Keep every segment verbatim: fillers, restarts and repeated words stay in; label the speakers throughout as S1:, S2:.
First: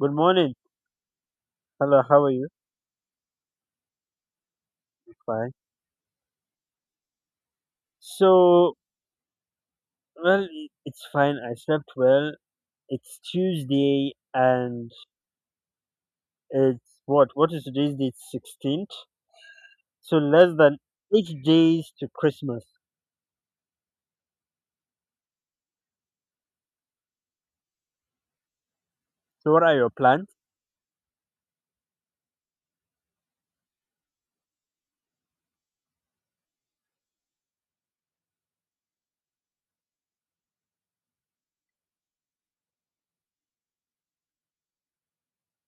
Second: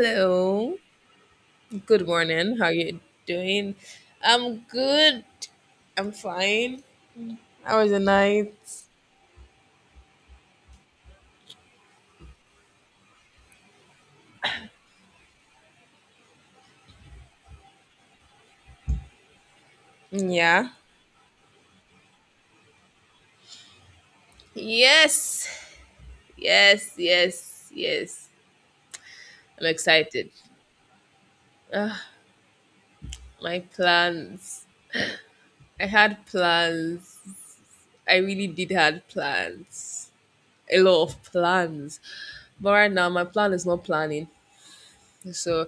S1: Good morning. Hello,
S2: Good
S1: how are you?
S2: morning. How you doing? I'm good.
S1: Fine.
S2: I'm fine. How was the night?
S1: So, well, i- it's fine. I slept well. It's Tuesday and it's what? What is today's date? sixteenth? So, less
S2: Yeah.
S1: than eight days to Christmas.
S2: Yes. Yes. Yes. Yes.
S1: So, what
S2: I'm
S1: are your plans?
S2: excited. Ugh, my plans. I had plans. I really did had plans. A lot of plans. But right now my plan is not planning. So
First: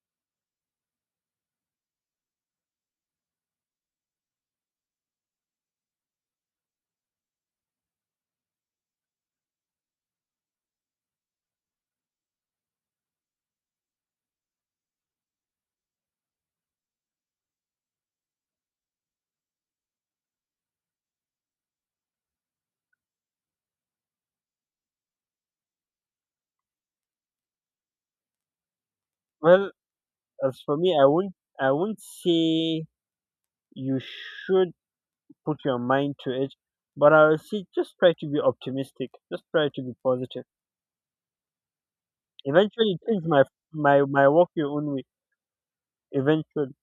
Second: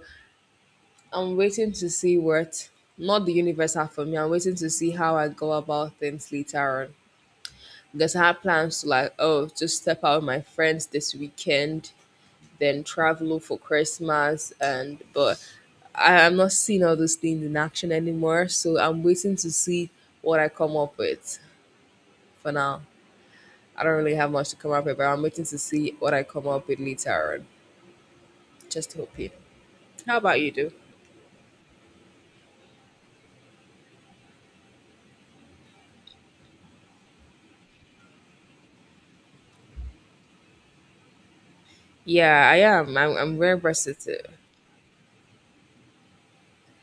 S2: I'm waiting to see what not the universe have for me. I'm waiting to see how I go about things later on. Because I had plans to like, oh, just step out with my friends this weekend, then travel for Christmas, and but I am not seeing all those things in action anymore. So I'm waiting to see what I come up with. For now, I don't really have much to come up with, but I'm waiting to see what I come up with later on. Just hoping.
S1: Well,
S2: How about you,
S1: as
S2: do?
S1: for me, I won't, I won't say you should put your mind to it, but I will say just try to be optimistic. Just try to be positive.
S2: Yeah, I am.
S1: Eventually,
S2: I'm,
S1: things
S2: I'm
S1: might,
S2: very
S1: my, my
S2: versatile.
S1: work your own way. Eventually.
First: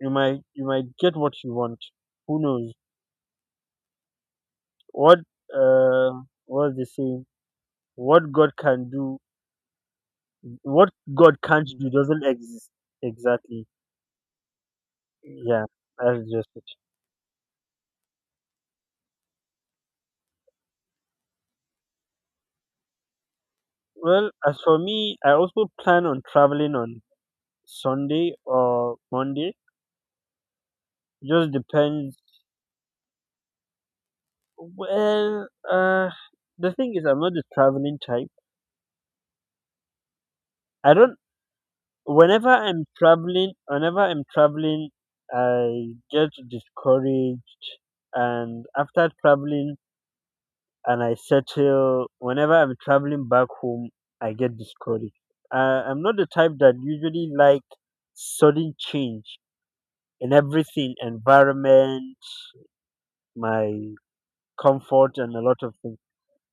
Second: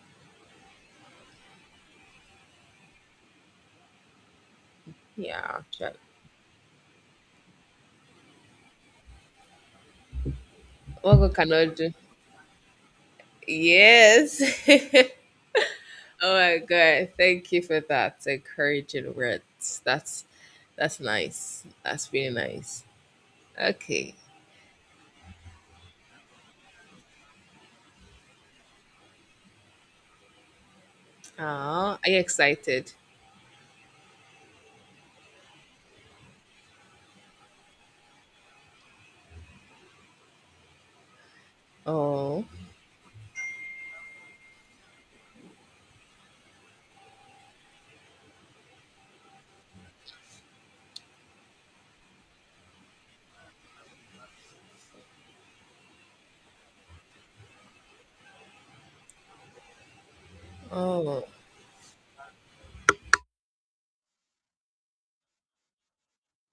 S1: you might you might get what you want. Who knows what?
S2: Yeah, sure.
S1: uh what's the saying? What God can do, what
S2: What good
S1: God
S2: can I
S1: can't do
S2: do?
S1: doesn't exist. Exactly.
S2: Yes.
S1: Yeah, that's
S2: Oh
S1: just
S2: my
S1: it.
S2: god, thank you for that encouraging words. That's that's nice. That's really nice. Okay.
S1: Well, as for me, I also plan on traveling on Sunday or Monday.
S2: Oh,
S1: Just
S2: are
S1: depends.
S2: you excited?
S1: Well, uh the thing is, I'm not the traveling type. I don't.
S2: Oh,
S1: Whenever i'm traveling whenever i'm traveling I get discouraged, and after traveling and I settle, whenever I'm traveling back home, I get discouraged. uh, I'm not the type that usually like sudden change in everything,
S2: oh,
S1: environment, my comfort, and a lot of things.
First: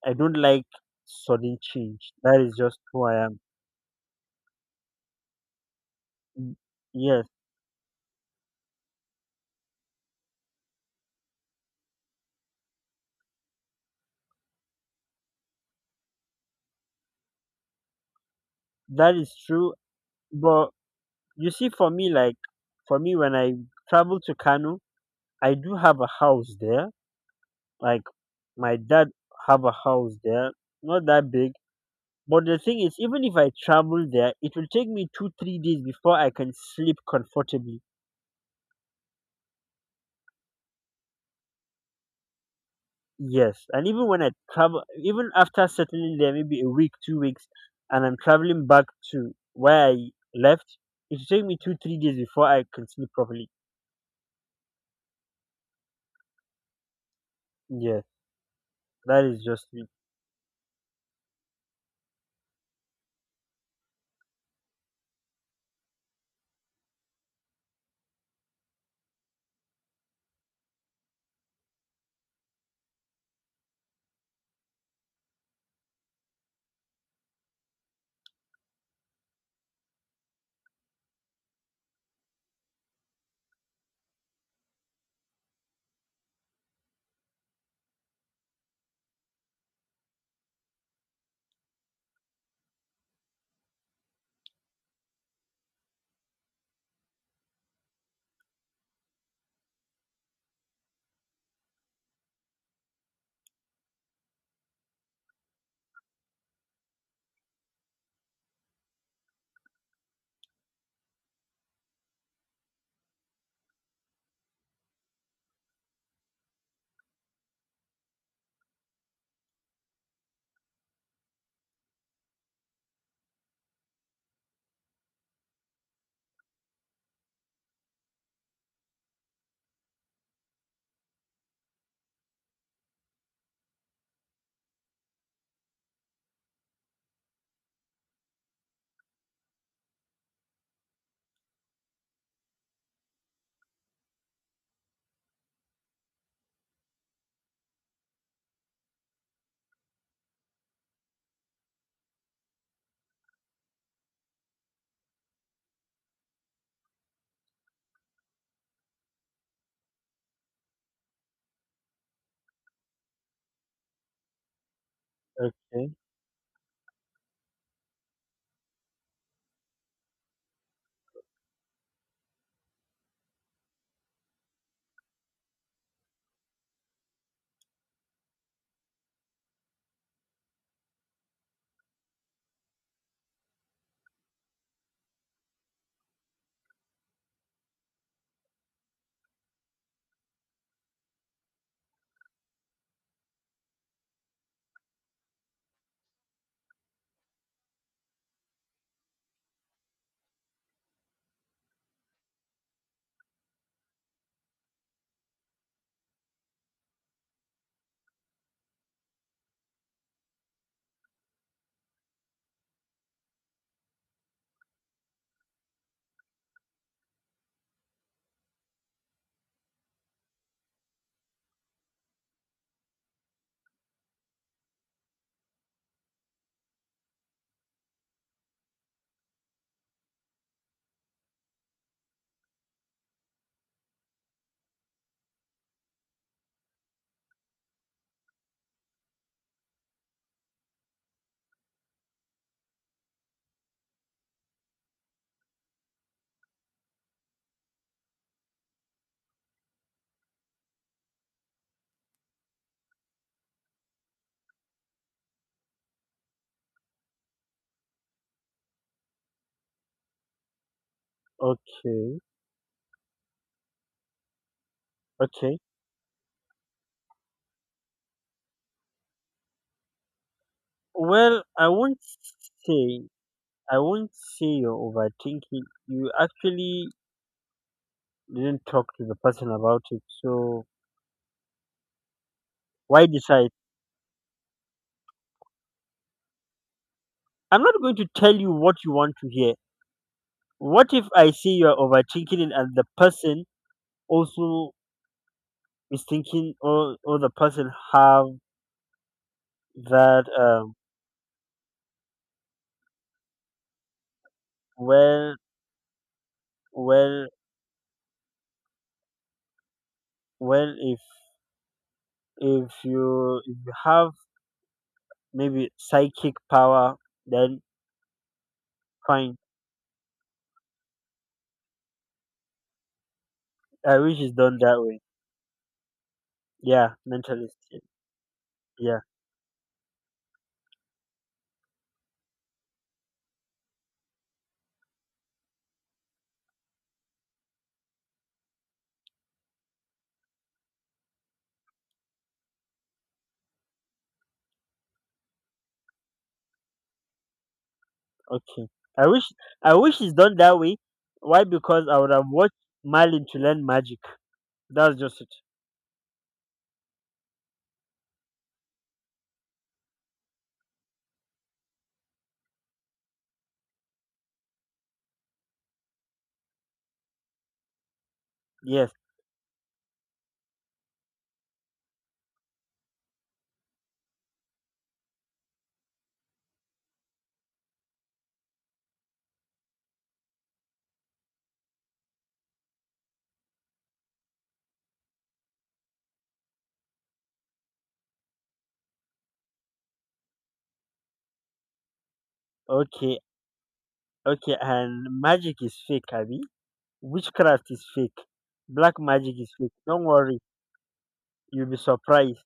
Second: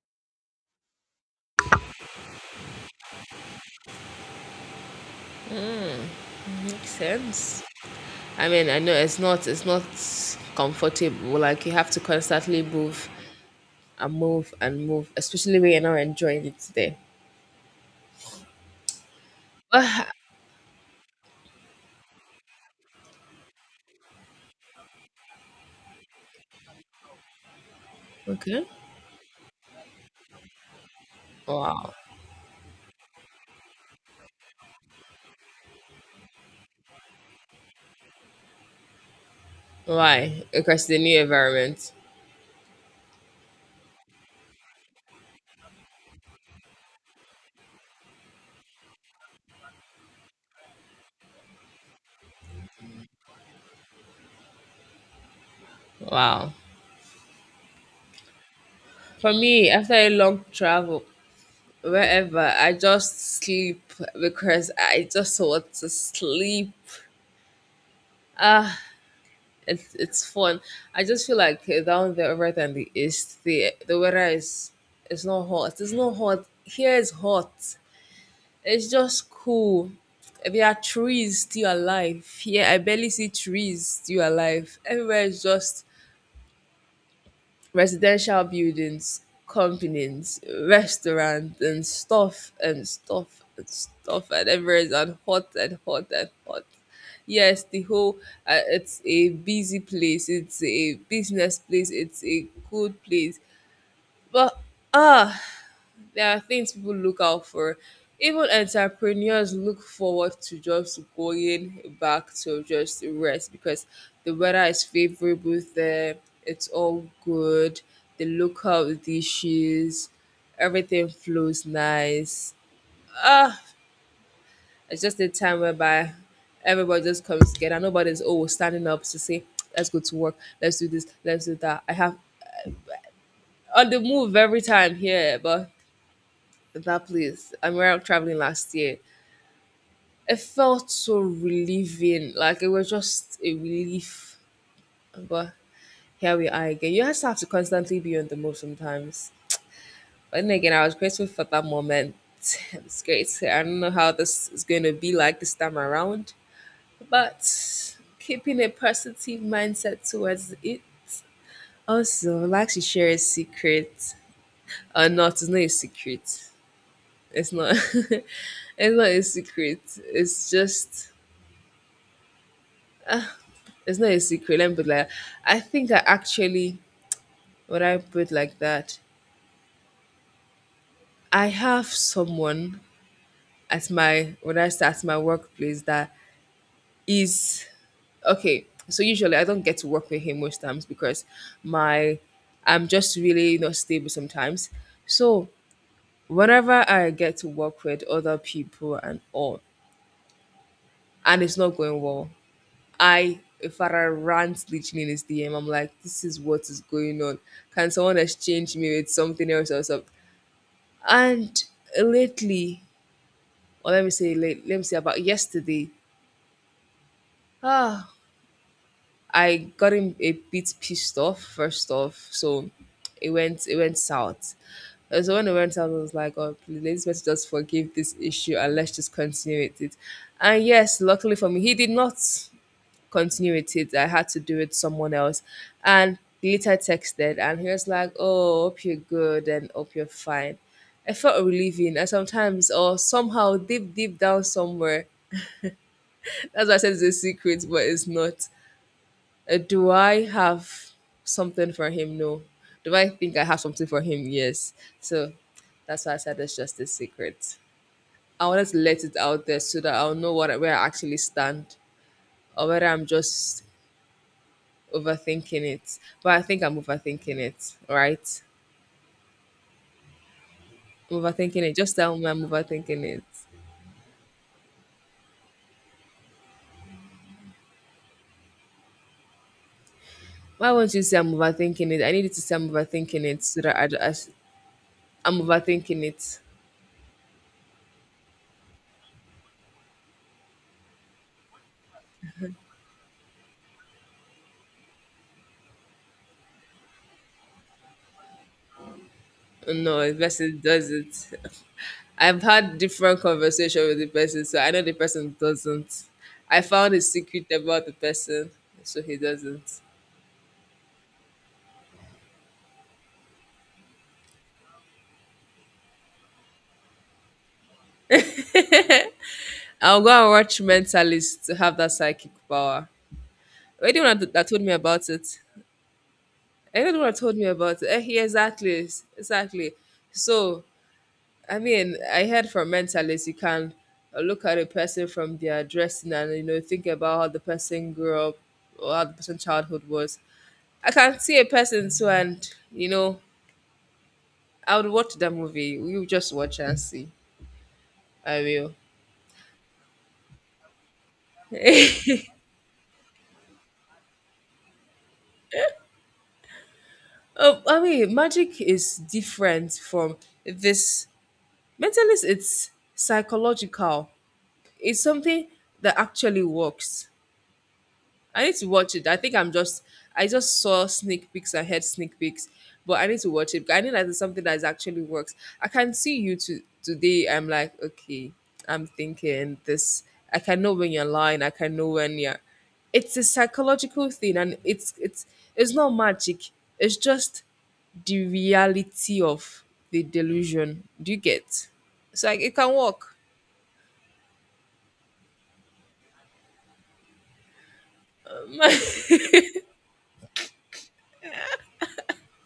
S1: I don't like sudden change. That is just who I am. Mm,
S2: makes
S1: yes,
S2: sense. I mean, I know it's not it's not comfortable. Like you have to constantly move and move and move, especially when you're not enjoying it today.
S1: that is true.
S2: Ah,
S1: But you see, for me, like for me, when I travel to Kano, I do have a house there. Like
S2: okay.
S1: my dad have a house there, not that big.
S2: Wow.
S1: But the thing is, even if I travel there, it will take me two, three days before I can sleep comfortably.
S2: Why? Because the new environment.
S1: Yes, and even when I travel, even after settling there, maybe a week, two weeks, and I'm traveling back to where I left, it will take me two, three days before I can sleep properly.
S2: Wow.
S1: Yes, that
S2: For
S1: is just
S2: me,
S1: me.
S2: after a long travel, wherever, I just sleep because I just want to sleep. Ah, it's it's fun. I just feel like down there rather than the east, the the weather is it's not hot. It's not hot. Here is hot. It's just cool. There are trees still alive. Here I barely see trees still alive. Everywhere is just residential buildings, companies, restaurants, and stuff and stuff and stuff and everything and hot and hot and hot. Yes, the whole uh, it's a busy place. It's a business place. It's a good place. But ah, there are things people look out for. Even entrepreneurs look forward to just going back to just rest because the weather is favorable there. It's all good. The local dishes, everything flows nice. Ah, it's just a time whereby everybody just comes together. Nobody's always standing up to say, let's go to work, let's do this, let's do that. I have on the move every time here, but that place, I am around traveling last year. It felt so relieving. Like it was just a relief. But here we are again. You just have to constantly be on the move sometimes. But then again, I was grateful for that moment. It's great. I don't know how this is going to be like this time around, but keeping a positive mindset towards it. Also, like to share a secret or not? It's not a
S1: Okay.
S2: secret. It's not. It's not a secret. It's just it's not a secret. Let me put it like that. I think I actually, when I put it like that, I have someone at my when I start at my workplace that is okay. So usually I don't get to work with him most times because my I'm just really not stable sometimes. So whenever I get to work with other people and all, and it's not going well, I if I rant literally in his D M, I'm like, this is what is going on. Can someone exchange me with something else or something? And lately, or let me say, late, let me say about yesterday, ah, I got him a bit pissed off. First off, so it went it went south. Uh, So when it went south, I was like, oh, please, let's let's just forgive this issue and let's just continue with it. And yes, luckily for me, he did not continue with it. I had to do it someone else. And he later texted and he was like, oh, hope you're good and hope you're fine. I felt relieving and sometimes or somehow deep deep down somewhere. That's why I said it's a secret, but it's not. Uh, do I have something for him? No. Do I think I have something for him? Yes. So that's why I said it's just a secret. I wanted to let it out there so that I'll know what where I actually stand
S1: Okay.
S2: or whether I'm just
S1: Okay.
S2: overthinking it. But I think I'm overthinking it, right? I'm
S1: Well,
S2: overthinking
S1: I
S2: it. Just
S1: won't
S2: tell me I'm
S1: say
S2: overthinking it.
S1: I won't say you're overthinking. You actually didn't talk to the person about it, so
S2: Why won't you say I'm overthinking it? I need you to say I'm
S1: why
S2: overthinking it
S1: decide?
S2: so that I, I, I'm overthinking it.
S1: I'm not going to tell you what you want to hear. What if I say you're overthinking it and the person also is thinking, or or the person have
S2: No, the
S1: that,
S2: person
S1: um
S2: does it. I've had different conversation with the person, so I know the
S1: well
S2: person doesn't. I found a
S1: well
S2: secret about the person, so he doesn't.
S1: well if if you if you have maybe psychic power, then fine.
S2: I'll go and watch Mentalist to have that psychic power. Were
S1: I
S2: one
S1: wish
S2: that
S1: it's
S2: that
S1: done
S2: told me
S1: that way.
S2: about it?
S1: Yeah,
S2: Anyone told me
S1: mentally
S2: about
S1: stable.
S2: eh, yeah, exactly,
S1: Yeah,
S2: s- exactly. So I mean, I heard from mentalists you can uh, look at a person from their dressing and you know think about how the person grew up or how the person's childhood was. I can see a person so and you know I would watch that movie. You just watch and see. I
S1: okay.
S2: will.
S1: I wish I wish it's done that way. Why? Because I would have watched Marlin to learn magic. That's just it.
S2: Oh, I mean, magic is different from this. Mentalist, it's psychological. It's something that actually works. I need to
S1: Yes.
S2: watch it. I think I'm just I just saw sneak peeks. I heard sneak peeks, but I need to watch it. I need that is something that is actually works. I can see you to, today. I'm like, okay, I'm thinking this. I can know when you're lying. I can know when you're. It's a psychological thing, and it's it's it's not magic. It's just the reality of the delusion. Do you get? So like it can work.
S1: Okay. Okay. And magic is fake, Abby. Witchcraft is fake. Black
S2: Oh
S1: magic is fake. Don't worry. You'll be surprised.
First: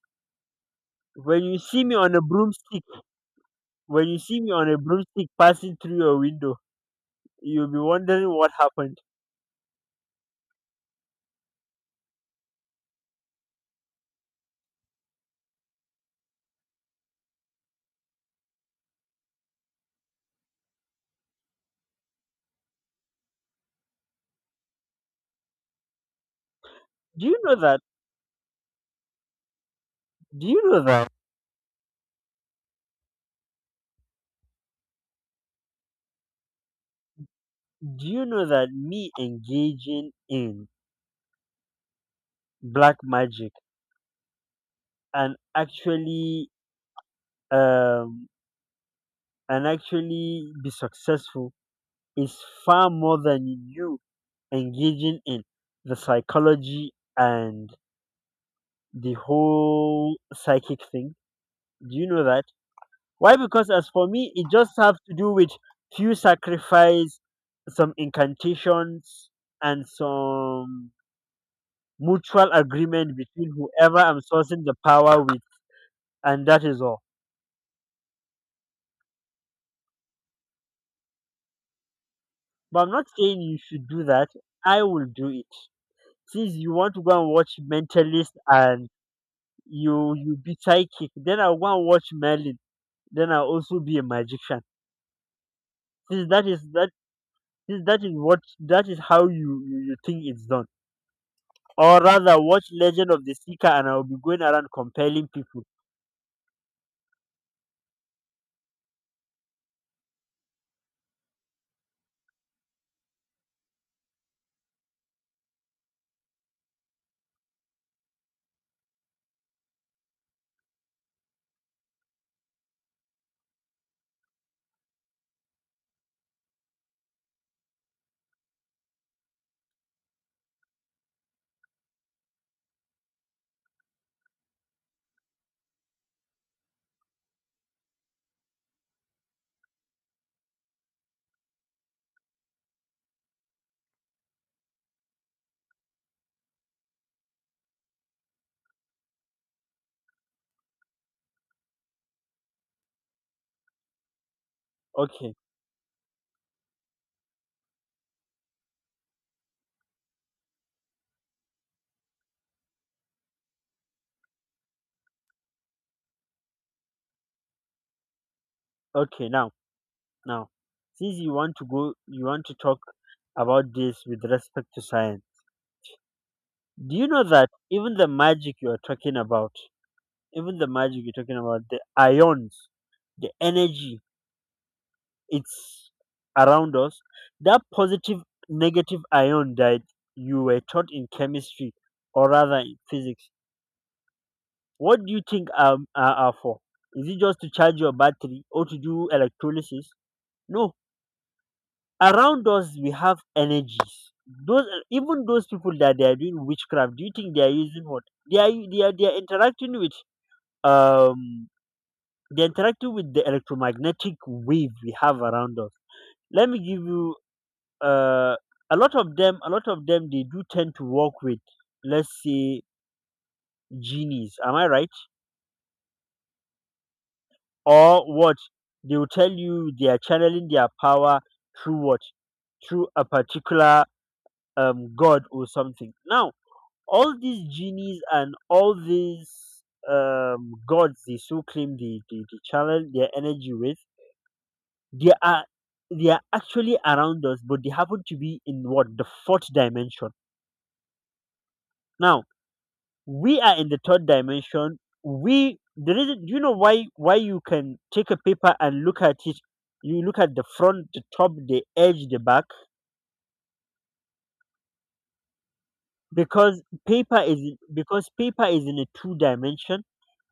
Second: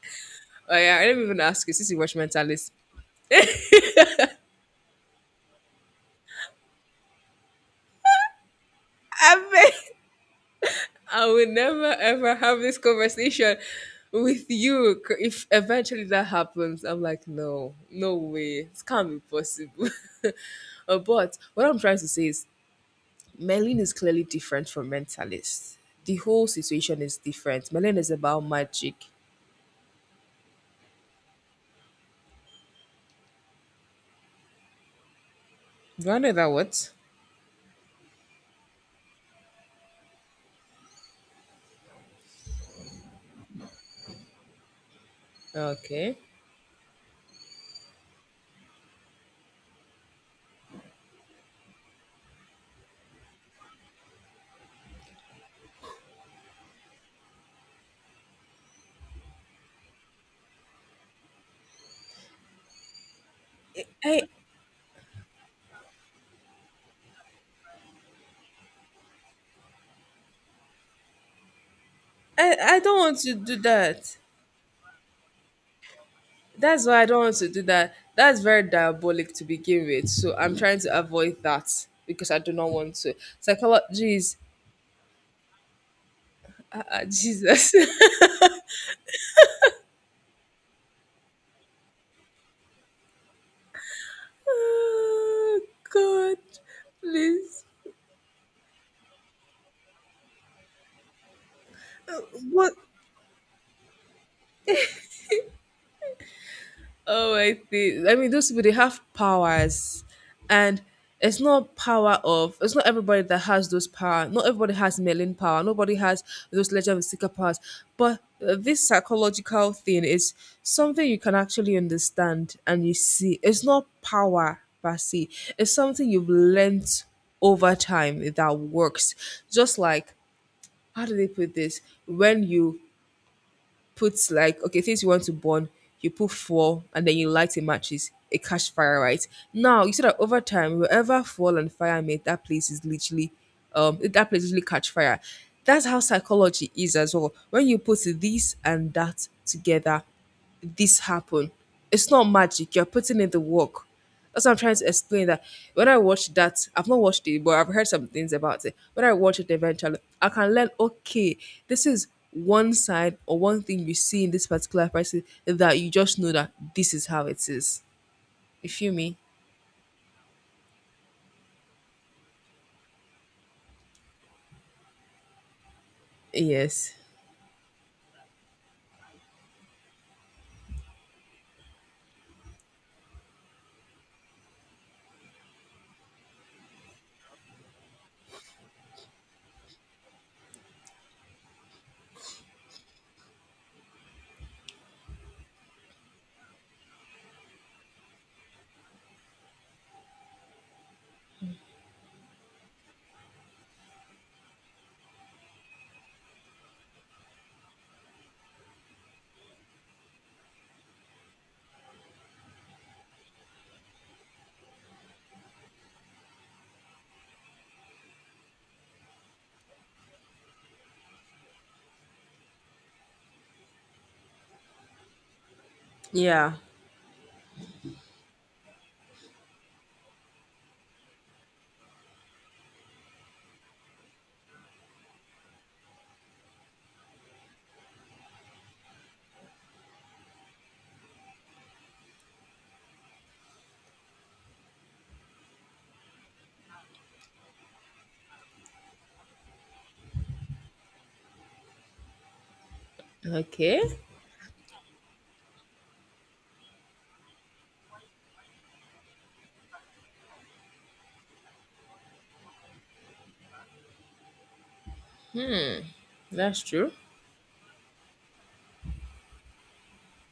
S2: yeah, I didn't even
S1: When you
S2: ask you
S1: see
S2: since
S1: me
S2: you
S1: on
S2: watch
S1: a
S2: Mentalist.
S1: broomstick, when you see me on a broomstick passing through your window, you'll be wondering what happened.
S2: I've I will never ever have this conversation with you c- if eventually that happens. I'm like, no, no way. It can't be possible. Uh, but what I'm trying to say is Merlin is clearly different from mentalist. The whole situation is
S1: Do you know
S2: different.
S1: that?
S2: Merlin is about magic.
S1: Do you know that?
S2: Do I know that what?
S1: Do you know that me engaging in black magic and
S2: Okay.
S1: actually um and actually be successful is far more than you engaging in the psychology and the whole psychic thing? Do you know that? Why? Because as for
S2: I
S1: me, it just have to do with few sacrifice, some incantations, and some mutual
S2: I, I don't
S1: agreement
S2: want to
S1: between
S2: do
S1: whoever
S2: that.
S1: I'm sourcing the power with. And that is
S2: That's why
S1: all.
S2: I don't want to do that. That's very diabolic to begin with. So I'm trying to avoid that because I do not
S1: But I'm
S2: want
S1: not
S2: to.
S1: saying you should
S2: Psychology,
S1: do that.
S2: jeez,
S1: I will do it. Since you
S2: uh,
S1: want to
S2: uh,
S1: go and watch
S2: Jesus.
S1: Mentalist and you you be psychic, then I'll go and watch Merlin. Then I'll also be a magician.
S2: Oh,
S1: Since
S2: God,
S1: that is that
S2: please.
S1: since that is what that is how you, you, you think it's done. Or rather watch
S2: What
S1: Legend of the Seeker and I'll be going around compelling people.
S2: oh, I see. I mean, those people they have powers, and it's not power of. It's not everybody that has those power. Not everybody has Merlin power. Nobody has those Legend of Seeker powers. But uh, this psychological thing is something you can actually understand and you see. It's not power per se. It's something you've learnt over time that works. Just like how do they put this? When you put like okay things you want to burn you put fuel and then you light a matches a cash fire right now you see that over time wherever fuel and fire meet that place is literally um that place literally catch fire. That's how psychology is as well. When you put this and that together this happen. It's not magic. You're putting in the work. That's what I'm trying to explain.
S1: Okay,
S2: That when I watch that, I've not watched it, but I've heard some things about it. When I watch it eventually, I can learn. Okay, this is one side or one thing you see in this particular person that you just know that this is how it is. You feel me?
S1: okay. Now now. Since you want to go you want to talk about this with respect to science. Do
S2: Yes.
S1: you know that even the magic you are talking about Even the magic you're talking about, the ions, the energy, it's around us. That positive, negative ion that you were taught in chemistry or rather in physics, what do you think are, are, are for? Is it just to charge your battery or to do electrolysis? No. Around us, we have energies. Those even those people that they are doing witchcraft, do you think they are using what? They are they are they are interacting with um They're interacting with the electromagnetic wave we have around us. Let me give you uh, a lot of them. A lot of them they do tend to work with, let's say, genies. Am I right?
S2: Yeah.
S1: Or what? They will tell you they are channeling their power through what? Through a particular um, god or something. Now, all these genies and all these um, gods they so claim they, they, they channel their energy with. They are they are actually around us, but they happen to be in what? The fourth dimension. Now we are in the
S2: Okay,
S1: third dimension. We the reason you know why why you can take a paper and look at it. You look at the front, the top, the edge, the back, because
S2: that's true.
S1: paper is because paper is in a two dimension,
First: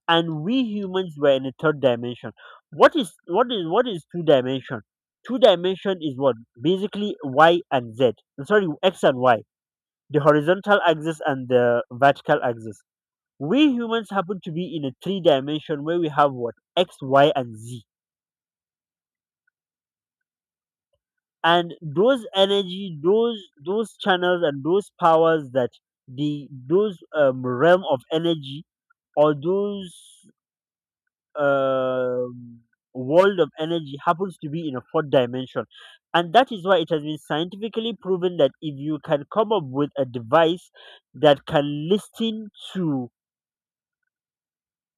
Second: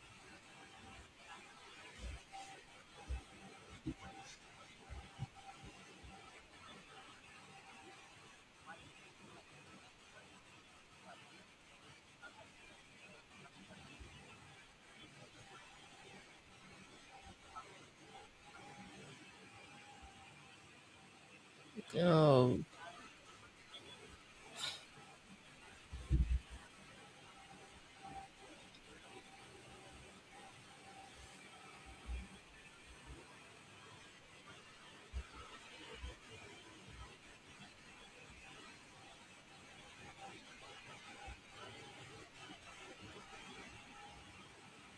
S1: and we humans were in a third dimension. What is what is what is two dimension? Two dimension is what, basically y and z. Sorry, x and y, the horizontal axis and the vertical axis. We humans happen to be in a three dimension where we have what? X, y, and z. And those
S2: Oh.
S1: energy, those those channels, and those powers that the those um, realm of energy or those um, world of energy happens to be in a fourth dimension, and that is why it has been scientifically proven that if you can come up with a device that can listen to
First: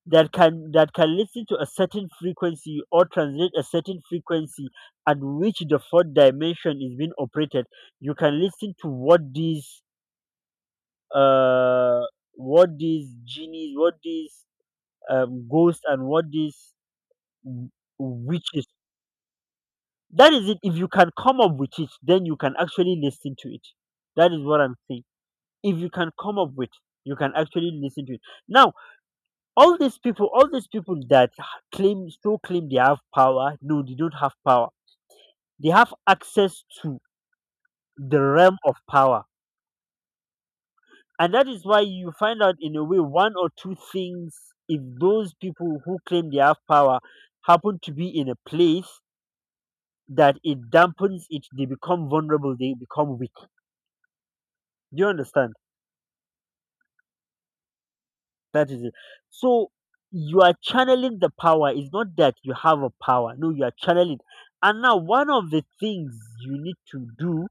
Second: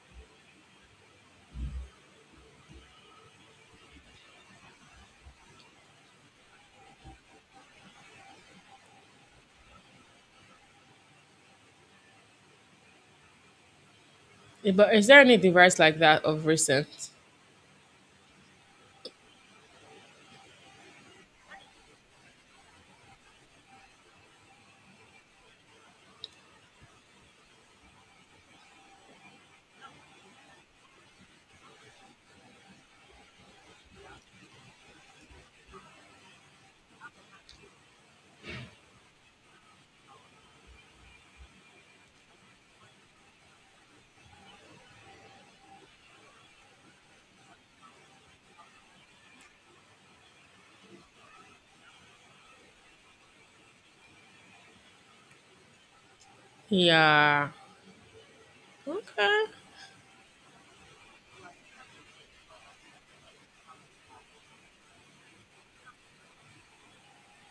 S1: that can that can listen to a certain frequency or translate a certain frequency at which the fourth dimension is being operated, you can listen to what these, uh what these genies, what these
S2: But is there any
S1: um
S2: device
S1: ghosts,
S2: like
S1: and
S2: that
S1: what
S2: of
S1: these
S2: recent?
S1: w- witches. That is it. If you can come up with it, then you can actually listen to it. That is what I'm saying. If you can come up with, you can actually listen to it. Now, all these people all these people that claim, so claim they have power. No, they don't have power. They have access to the realm of power. And that is why you find out, in a way, one or two things. If those people who claim they have power happen to be in a place that it dampens it, they become vulnerable, they become weak. Do you understand?
S2: Yeah.
S1: That is it.
S2: Okay.
S1: So, you are channeling the power. It's not that you have a power. No, you are channeling. And now, one of the things you need to do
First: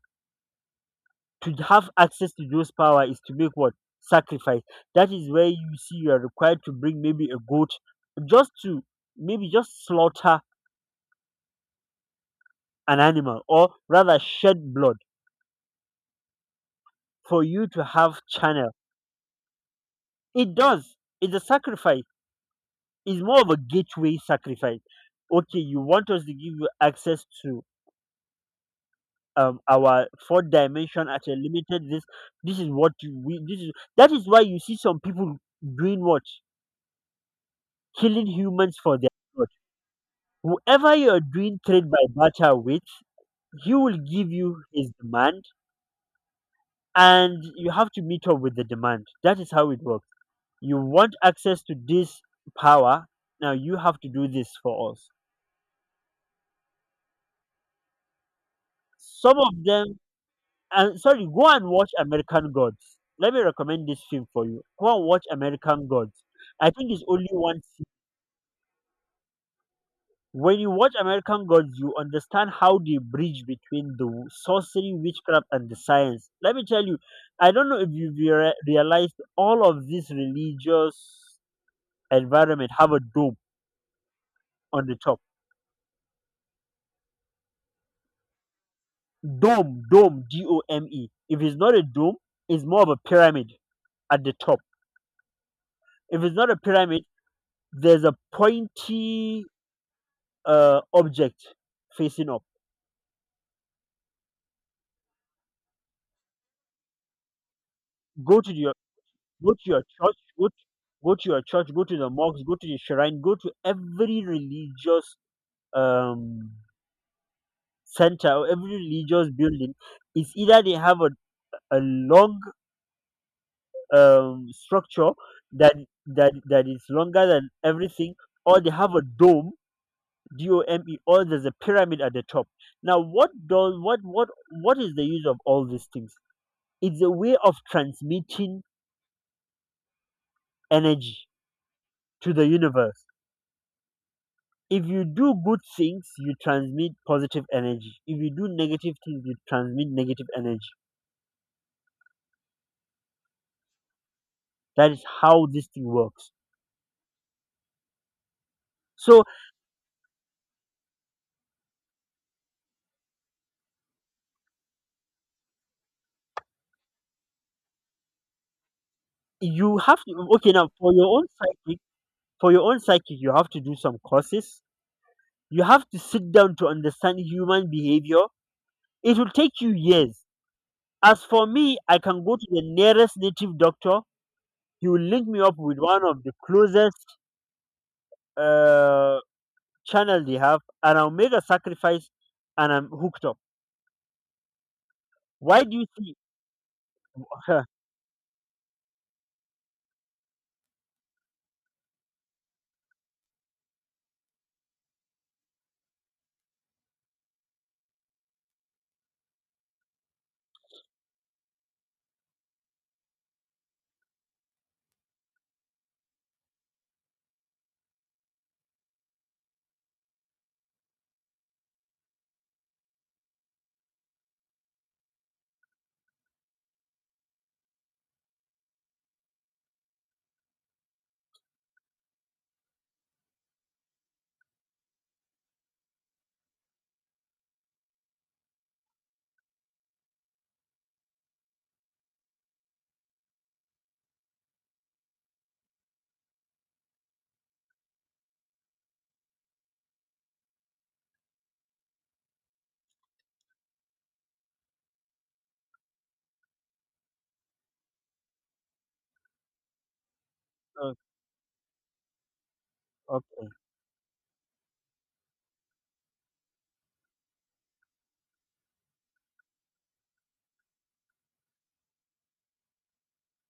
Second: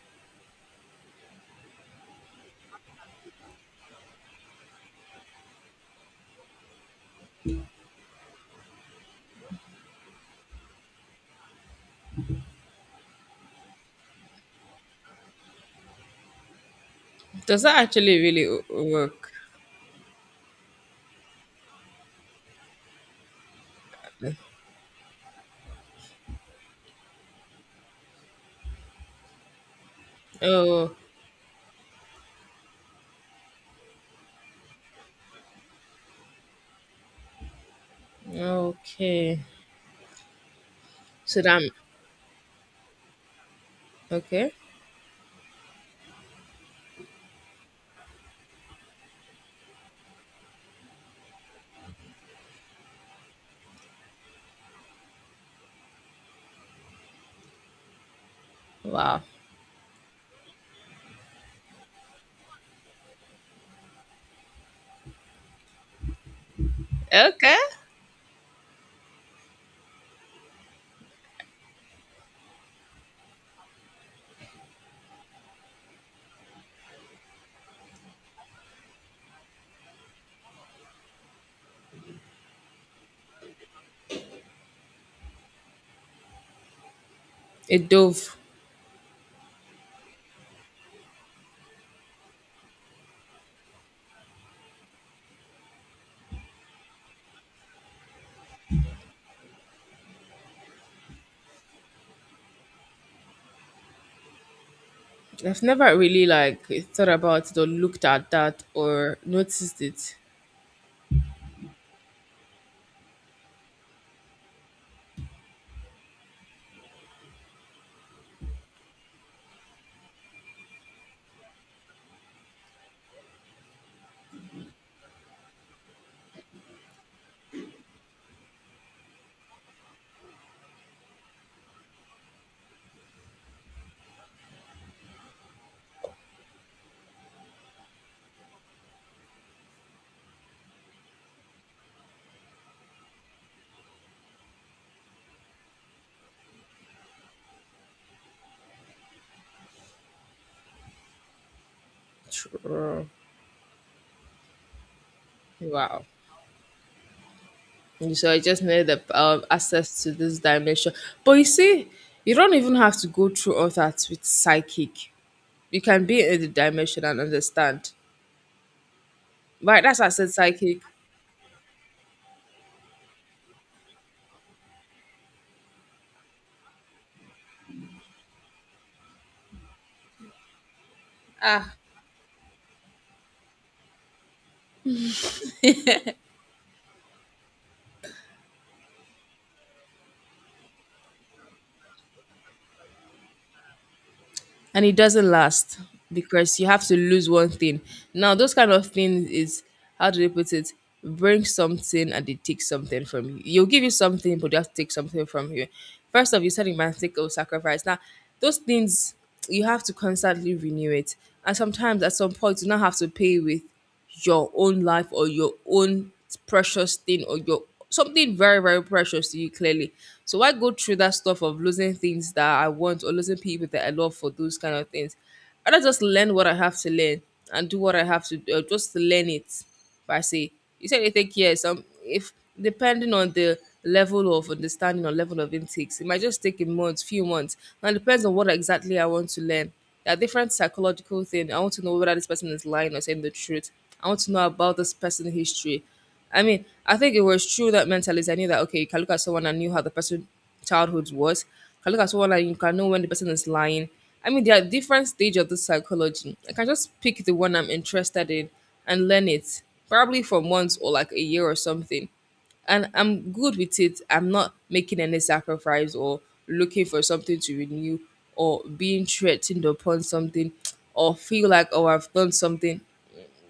S1: to have access to those power is to make what? Sacrifice. That is where you see you are required to bring maybe a goat, just to maybe just slaughter an animal or rather shed blood for
S2: Does
S1: you
S2: that
S1: to
S2: actually
S1: have
S2: really
S1: channel.
S2: w- work?
S1: It does. It's a sacrifice. It's more of a gateway sacrifice. Okay, you want us to give you access to um our fourth
S2: Oh,
S1: dimension at a limited. this this is what you, we this is that is why you see some people doing what? Killing humans for their
S2: okay.
S1: blood. Whoever you are
S2: So
S1: doing
S2: that
S1: trade by barter with, he will give
S2: okay.
S1: you his demand, and you have to meet up with the demand. That is how it works. You want access to this power, now you have to do this for us.
S2: Wow.
S1: Some of them. And sorry, go and watch American Gods. Let me recommend this film for you. Go and watch American Gods. I think it's only
S2: Okay.
S1: one. se- When you watch American Gods, you understand how they bridge between the w- sorcery, witchcraft, and the science. Let me tell you, I don't know if you've rea- realized all of these religious environment have a dome on the top.
S2: A dove.
S1: Dome, dome, D O M E. If it's not a dome, it's more of a pyramid at the top. If it's not a pyramid, there's a pointy uh, object facing up.
S2: I've never really like thought about it or looked at
S1: Go to
S2: that
S1: your
S2: or
S1: go to
S2: noticed
S1: your
S2: it.
S1: church. Go to, go to your church. Go to the mosque. Go to the shrine. Go to every religious um center or every religious building. It's either they have a, a long um structure that that that is longer than everything, or they have a dome. D O M E, or there's a pyramid at the top. Now, what does what what what is the use of all these things? It's a way of transmitting energy to the universe. If you do good things, you transmit positive energy. If you do negative things, you transmit negative energy.
S2: True.
S1: That is how this thing
S2: Wow.
S1: works.
S2: So I just need the
S1: So,
S2: um, access to this dimension. But you see, you don't even have to go through all that with psychic. You can be in the dimension and understand.
S1: you
S2: Right?
S1: have
S2: That's why I
S1: to
S2: said
S1: okay now
S2: psychic.
S1: for your own psychic, for your own psychic, you have to do some courses. You have to sit down to understand human behavior. It will take you years. As for me,
S2: Ah,
S1: I can go to the nearest native doctor. He will link me up with one of the closest uh, channel they have, and I'll make a sacrifice, and I'm hooked up.
S2: and it doesn't
S1: Why do
S2: last
S1: you see?
S2: because you have to lose one thing. Now, those kind of things is how do they put it? Bring something and they take something from you. You'll give you something, but they have to take something from you. First of you said romantic or sacrifice. Now, those things you have to constantly renew it, and sometimes at some point you now have to pay with your own life or your own precious thing or your something very very precious to you clearly so why go through that stuff of losing things that I want or losing people that I love for those kind of things I just learn what I have to learn and do what I have to do uh, just learn it per say. You said you think, yes, um if depending on the level of understanding or level of intakes, it might just take a month few months. And it depends on what exactly I want to learn. There are different psychological things. I want to know whether this person is lying or saying the truth. I want to know about this person's history. I mean, I think it was true that mentally I knew that, okay, you can look at someone and knew how the person childhood was. You can look at someone and you can know when the person is lying. I mean, there are different stages of the psychology. I can just pick the one I'm interested in and learn it, probably from once or like a year or something, and
S1: Uh,
S2: I'm
S1: okay,
S2: good with it. I'm not making any sacrifice or looking for something to renew or being threatened upon something or feel like, oh, I've done something.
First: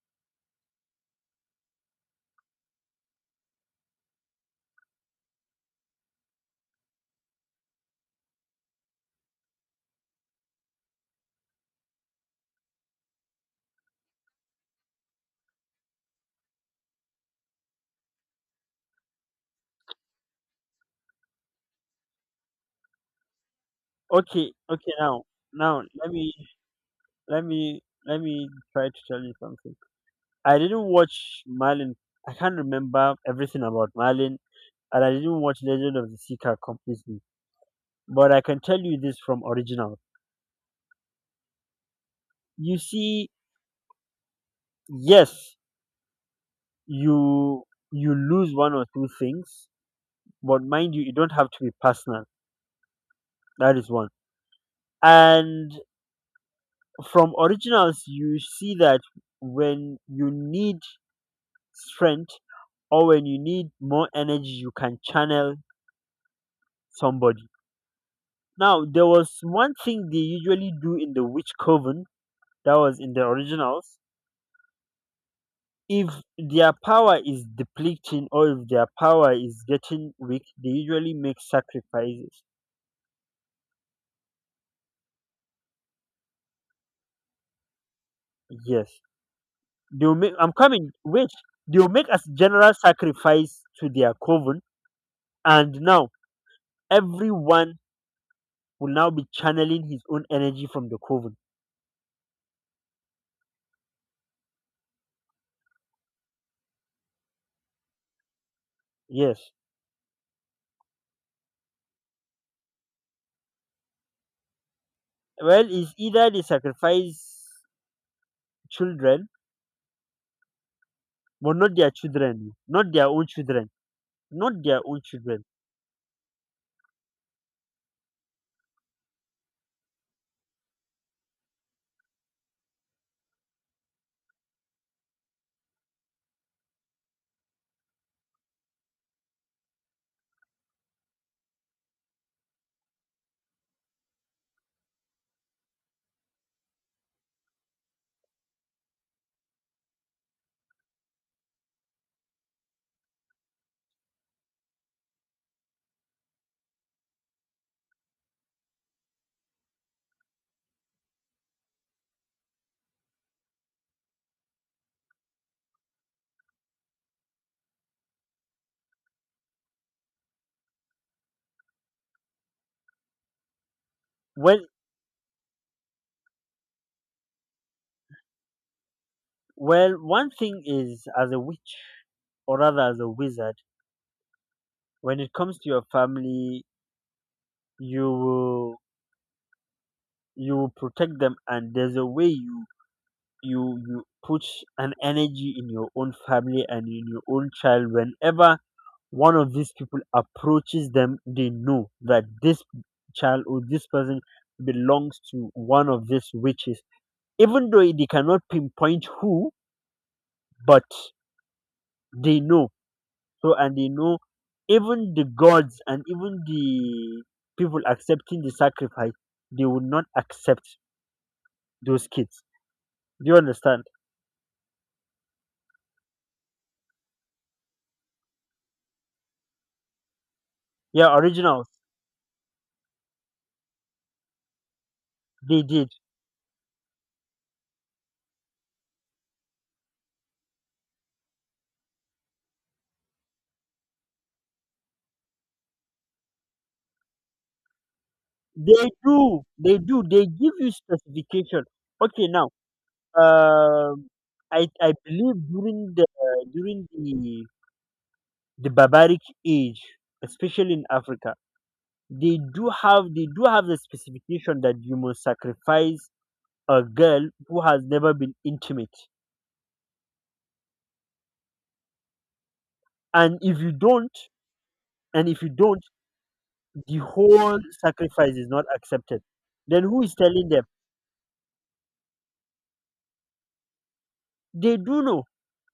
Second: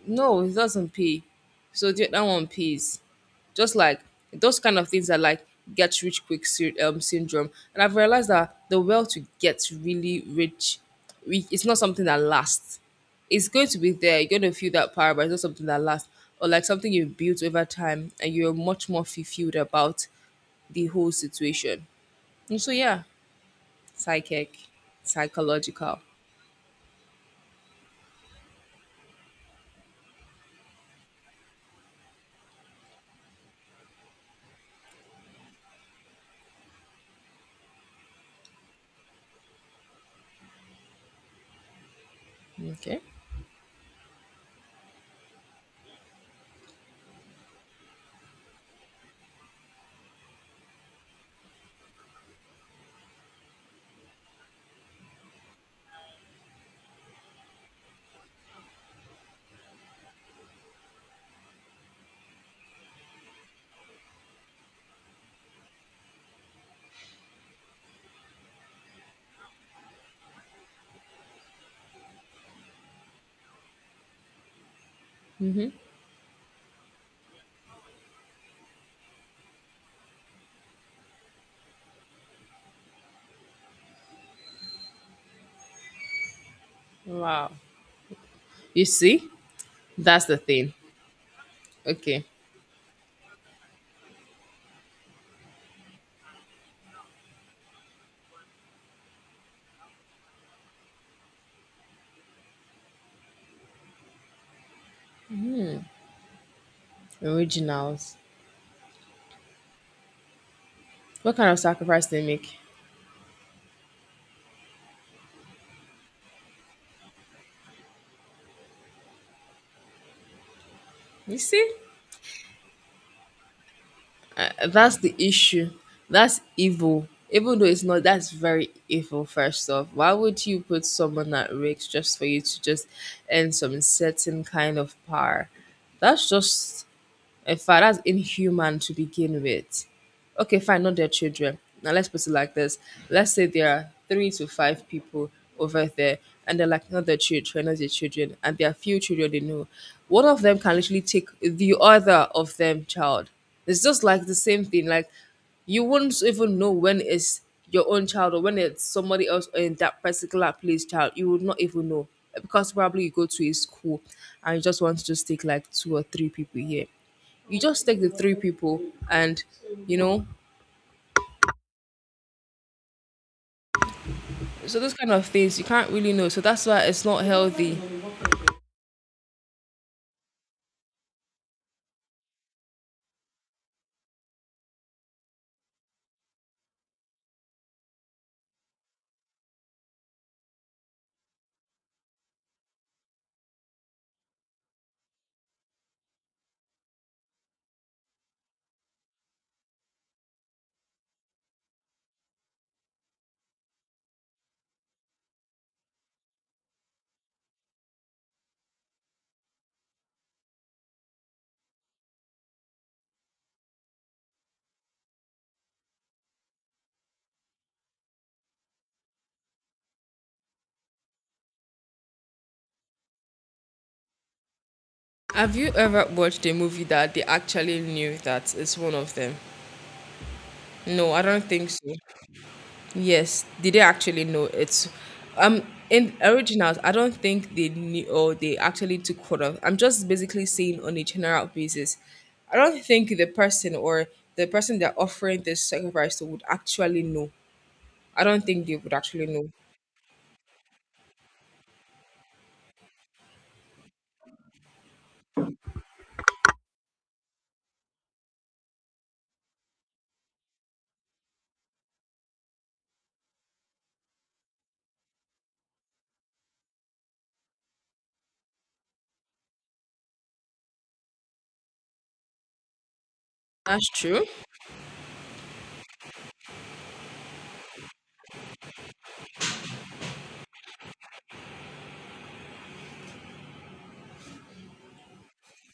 S2: No, it doesn't pay. So the that one pays. Just like those kind of things are like get rich quick sy- um, syndrome. And I've realized that the will to get really rich, we- it's not something that lasts. It's going to be there. You're going to feel that power, but it's not something that lasts. Or like something you've built over time and you're much more fulfilled about the whole situation. And so, yeah,
S1: okay,
S2: psychic,
S1: okay. Now, now
S2: psychological.
S1: let me let me let me try to tell you something. I didn't watch Marlin. I can't remember everything about Marlin, and I didn't watch Legend of the Seeker completely. But I can tell you this from original. You
S2: Okay.
S1: see, yes, you you lose one or two things, but mind you, you don't have to be personal. That is one. And from originals, you see that when you need strength or when you need more energy, you can channel somebody. Now, there was one thing they usually do in the witch coven, that was in the originals. If their power is depleting or if their power is getting weak, they usually make sacrifices.
S2: Wow. You
S1: Yes,
S2: see?
S1: they'll
S2: That's
S1: make
S2: the
S1: I'm
S2: thing.
S1: coming, wait. They'll make a
S2: Okay.
S1: general sacrifice to their coven, and now everyone will now be channeling his own energy from the coven.
S2: Originals.
S1: Yes.
S2: What kind of sacrifice they make?
S1: Well, it's either they sacrifice children,
S2: You
S1: but
S2: see,
S1: not their children, not their own children, not their
S2: that's
S1: own
S2: the
S1: children.
S2: issue. That's evil. Even though it's not, that's very evil. First off, why would you put someone at risk just for you to just earn some certain kind of power? That's just. In fact, that's inhuman to begin with. Okay, fine, not their children. Now let's put it like this. Let's say there are three to five people over there and they're like not their children, not their children, and there are few children they know. One of them can literally take the other of them child. It's just like the same thing. Like, you wouldn't even know when it's your own child or when it's somebody else in that particular place child. You would not even know, because probably you go to a school and you just want to just take like two or three people here, you just take the three people and you know
S1: Well,
S2: so those kind of things you can't really know, so that's why it's not healthy.
S1: well, one thing is, as a witch, or rather as a wizard, when it comes to your family, you will you will protect them, and there's a way you you you put an energy in your own family and in your own child. Whenever one of these people approaches them, they know that this child or this person belongs to one of these witches. Even though they cannot pinpoint who, but they know. So, and they know, even the gods and even the people accepting the sacrifice, they would not accept those kids. Do you understand?
S2: Have you ever watched a movie that they actually knew that it's one of them? No,
S1: Yeah,
S2: I don't
S1: originals.
S2: think so. Yes, did they actually know it's,
S1: They
S2: um,
S1: did.
S2: in originals I don't think they knew or they actually took hold of, I'm just basically saying on a general basis, I don't think the person or the person they're offering this sacrifice to would actually know. I don't think they
S1: They
S2: would actually
S1: do.
S2: know.
S1: They do. They give you specification. Okay, now Um, I I believe during the during the the barbaric age, especially in Africa, they do have they do have the specification that you must sacrifice a girl who has never been intimate, and if you
S2: That's
S1: don't,
S2: true.
S1: and if you don't, the whole sacrifice is not accepted. Then who is telling them? They do know.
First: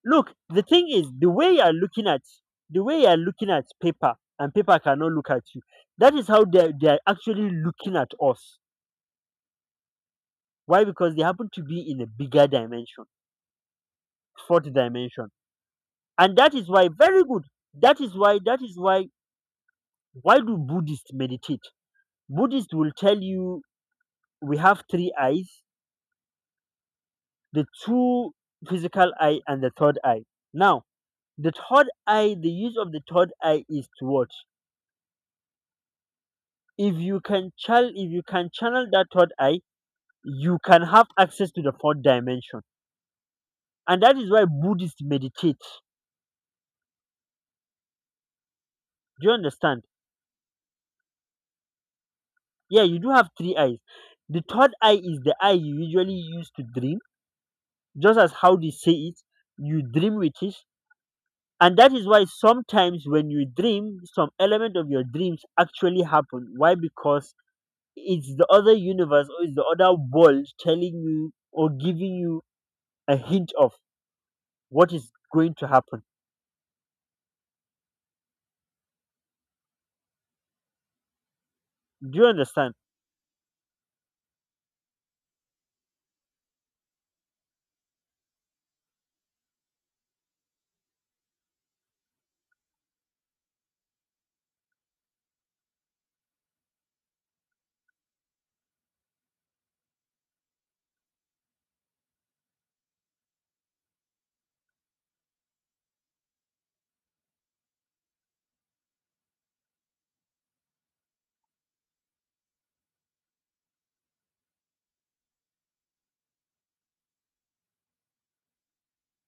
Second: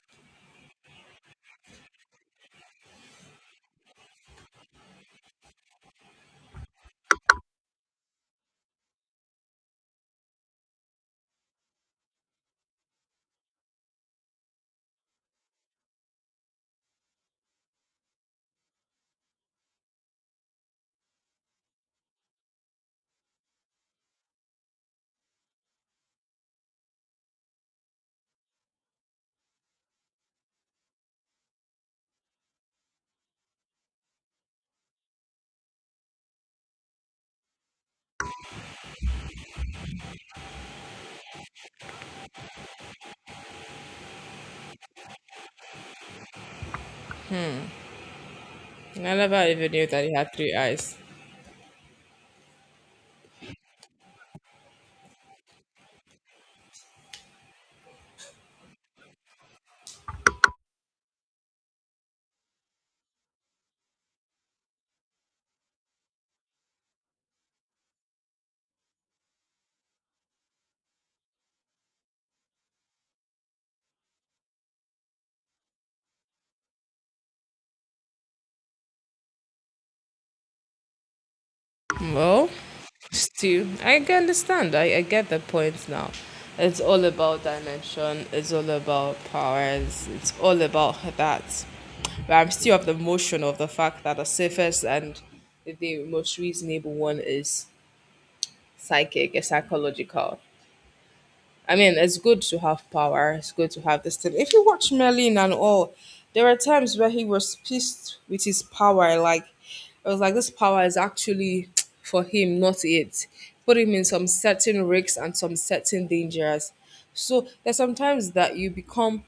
S1: Look, the thing is, the way you are looking at, the way you are looking at paper, and paper cannot look at you. That is how they they are actually looking at us. Why? Because they happen to be in a bigger dimension, fourth dimension, and that is why. Very good. That is why. That is why. Why do Buddhists meditate? Buddhists will tell you we have three eyes: the two physical eye and the third eye. Now, the third eye, the use of the third eye is to what? if you can channel if you can channel that third eye, you can have access to the fourth dimension, and that is why Buddhists meditate.
S2: I
S1: Do you
S2: never even
S1: understand?
S2: knew that he had three eyes.
S1: Yeah, you do have three eyes. The third eye is the eye you usually use to dream, just as how they say it. You dream with it, and that is why sometimes when you dream, some element of your dreams actually happen. Why? Because it's the other universe or it's the other world telling you or giving you a hint of what is going to happen. Do you
S2: Well,
S1: understand?
S2: still, I can understand. I, I get the point now. It's all about dimension, it's all about powers, it's all about that. But I'm still of the motion of the fact that the safest and the most reasonable one is psychic, is psychological. I mean, it's good to have power. It's good to have this thing. If you watch Merlin and all, there are times where he was pissed with his power. Like, it was like this power is actually for him, not it. Put him in some certain risks and some certain dangers. So there's sometimes that you become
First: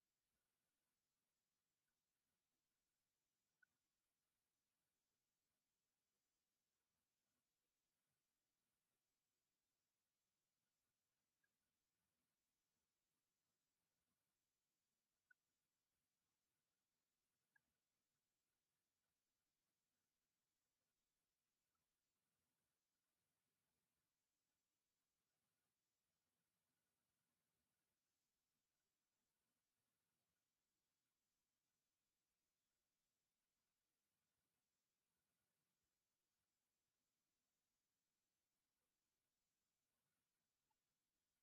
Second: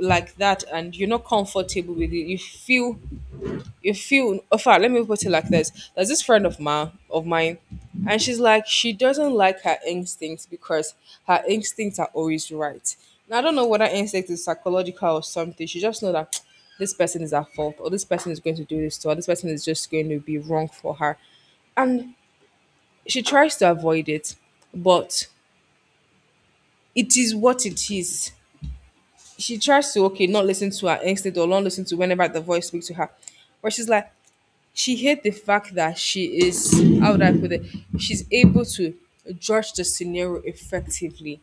S2: like that and you're not comfortable with it. You feel, you feel in fact, let me put it like this, there's this friend of mine of mine, and she's like, she doesn't like her instincts because her instincts are always right. Now I don't know whether instinct is psychological or something. She just know that this person is at fault or this person is going to do this to her, this person is just going to be wrong for her, and she tries to avoid it, but it is what it is. She tries to, okay, not listen to her instinct or not listen to whenever the voice speaks to her, but she's like, she hate the fact that she is, how would I put it, she's able to judge the scenario effectively,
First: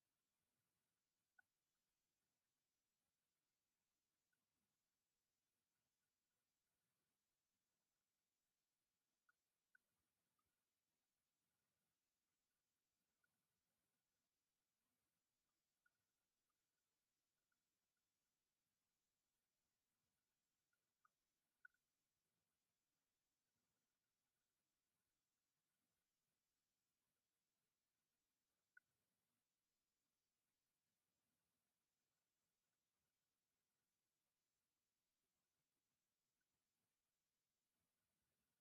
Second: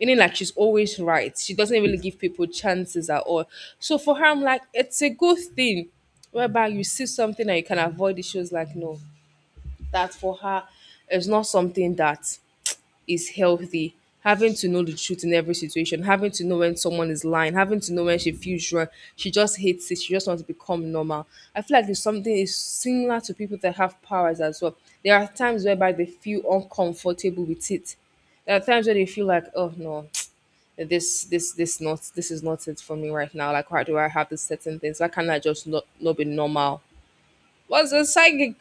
S2: meaning, like, she's always right. She doesn't really give people chances at all. So for her, I'm like, it's a good thing whereby you see something and you can avoid it. She was like, no, that for her is not something that is healthy. Having to know the truth in every situation, having to know when someone is lying, having to know when she feels wrong, she just hates it. She just wants to become normal. I feel like it's something is similar to people that have powers as well. There are times whereby they feel uncomfortable with it. There are times where they feel like, oh no, this this this not this is not it for me right now. Like why do I have this certain things? Why can't I just not not be normal? What's a psychic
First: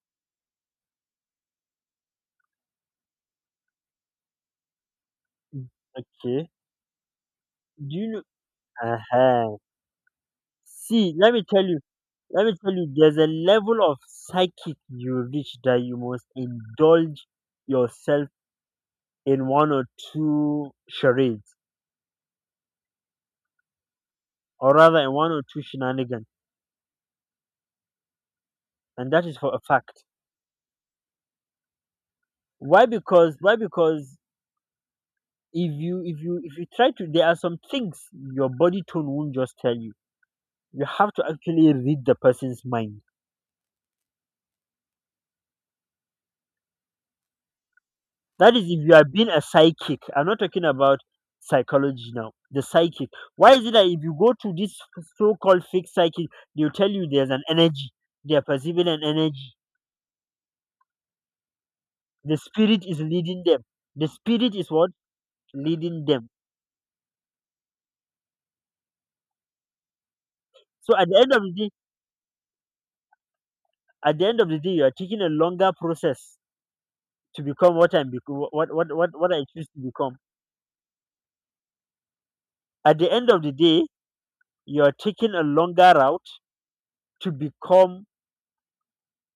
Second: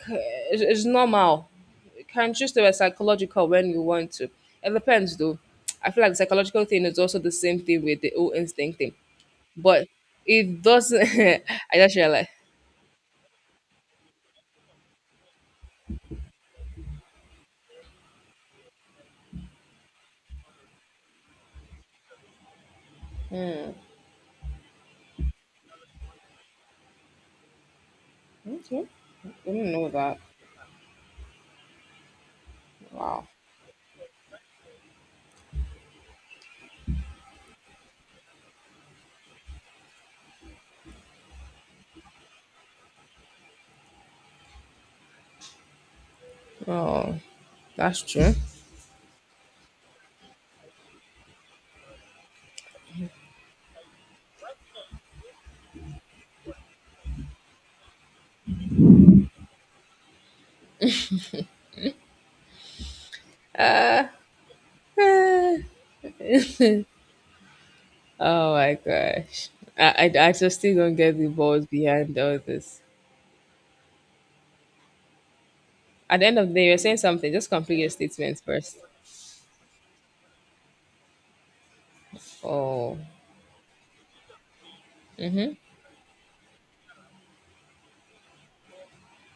S2: is is normal. You can choose to be psychological when you want to. It depends though. I feel like the
S1: Okay.
S2: psychological thing is also the same thing
S1: Do
S2: with
S1: you
S2: the
S1: know?
S2: old instinct thing.
S1: uh
S2: But it doesn't
S1: See, let me tell
S2: I
S1: you.
S2: just realized.
S1: Let me tell you. There's a level of psychic you reach that you must indulge yourself in one or two charades, or rather, in one or two shenanigans,
S2: Okay.
S1: and that
S2: I
S1: is for a
S2: didn't know
S1: fact.
S2: that.
S1: Why?
S2: Wow.
S1: Because why? Because if you if you if you try to, there are some things your body tone won't just tell you. You have to actually read the person's mind.
S2: That's true.
S1: That is if you are being a psychic. I'm not talking about psychology now. The psychic. Why is it that if you go to this so-called fake psychic, they'll tell you there's an energy. They are perceiving an energy. The spirit is leading them. The spirit is what
S2: Eh,
S1: leading them.
S2: oh my gosh. I, I, I just still
S1: So
S2: don't
S1: at
S2: get
S1: the
S2: the
S1: end of the
S2: balls
S1: day,
S2: behind all this.
S1: at the end of the day, you are taking a longer
S2: At the
S1: process
S2: end of the day, you're saying something.
S1: to
S2: Just
S1: become
S2: complete your
S1: what I'm bec-
S2: statement
S1: what
S2: first.
S1: what what what I choose to become. At
S2: Oh.
S1: the end of the day, you are taking a longer route to become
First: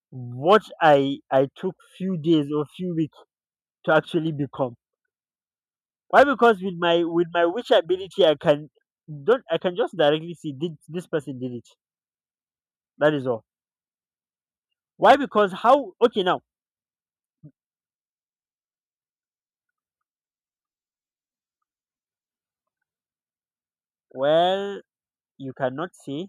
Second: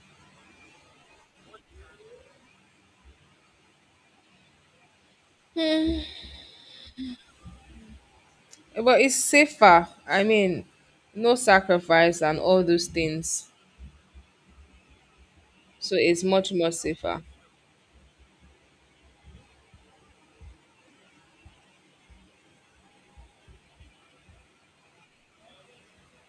S1: what I I took few days or few weeks to actually become. Why? Because with my with my witch ability, I can
S2: But it's
S1: don't I can
S2: safer.
S1: just
S2: I
S1: directly see
S2: mean,
S1: did this
S2: no
S1: person did it.
S2: sacrifice and all those
S1: That is all.
S2: things.
S1: Why? Because how?
S2: So
S1: Okay,
S2: it's
S1: now
S2: much more safer.
S1: well, you cannot say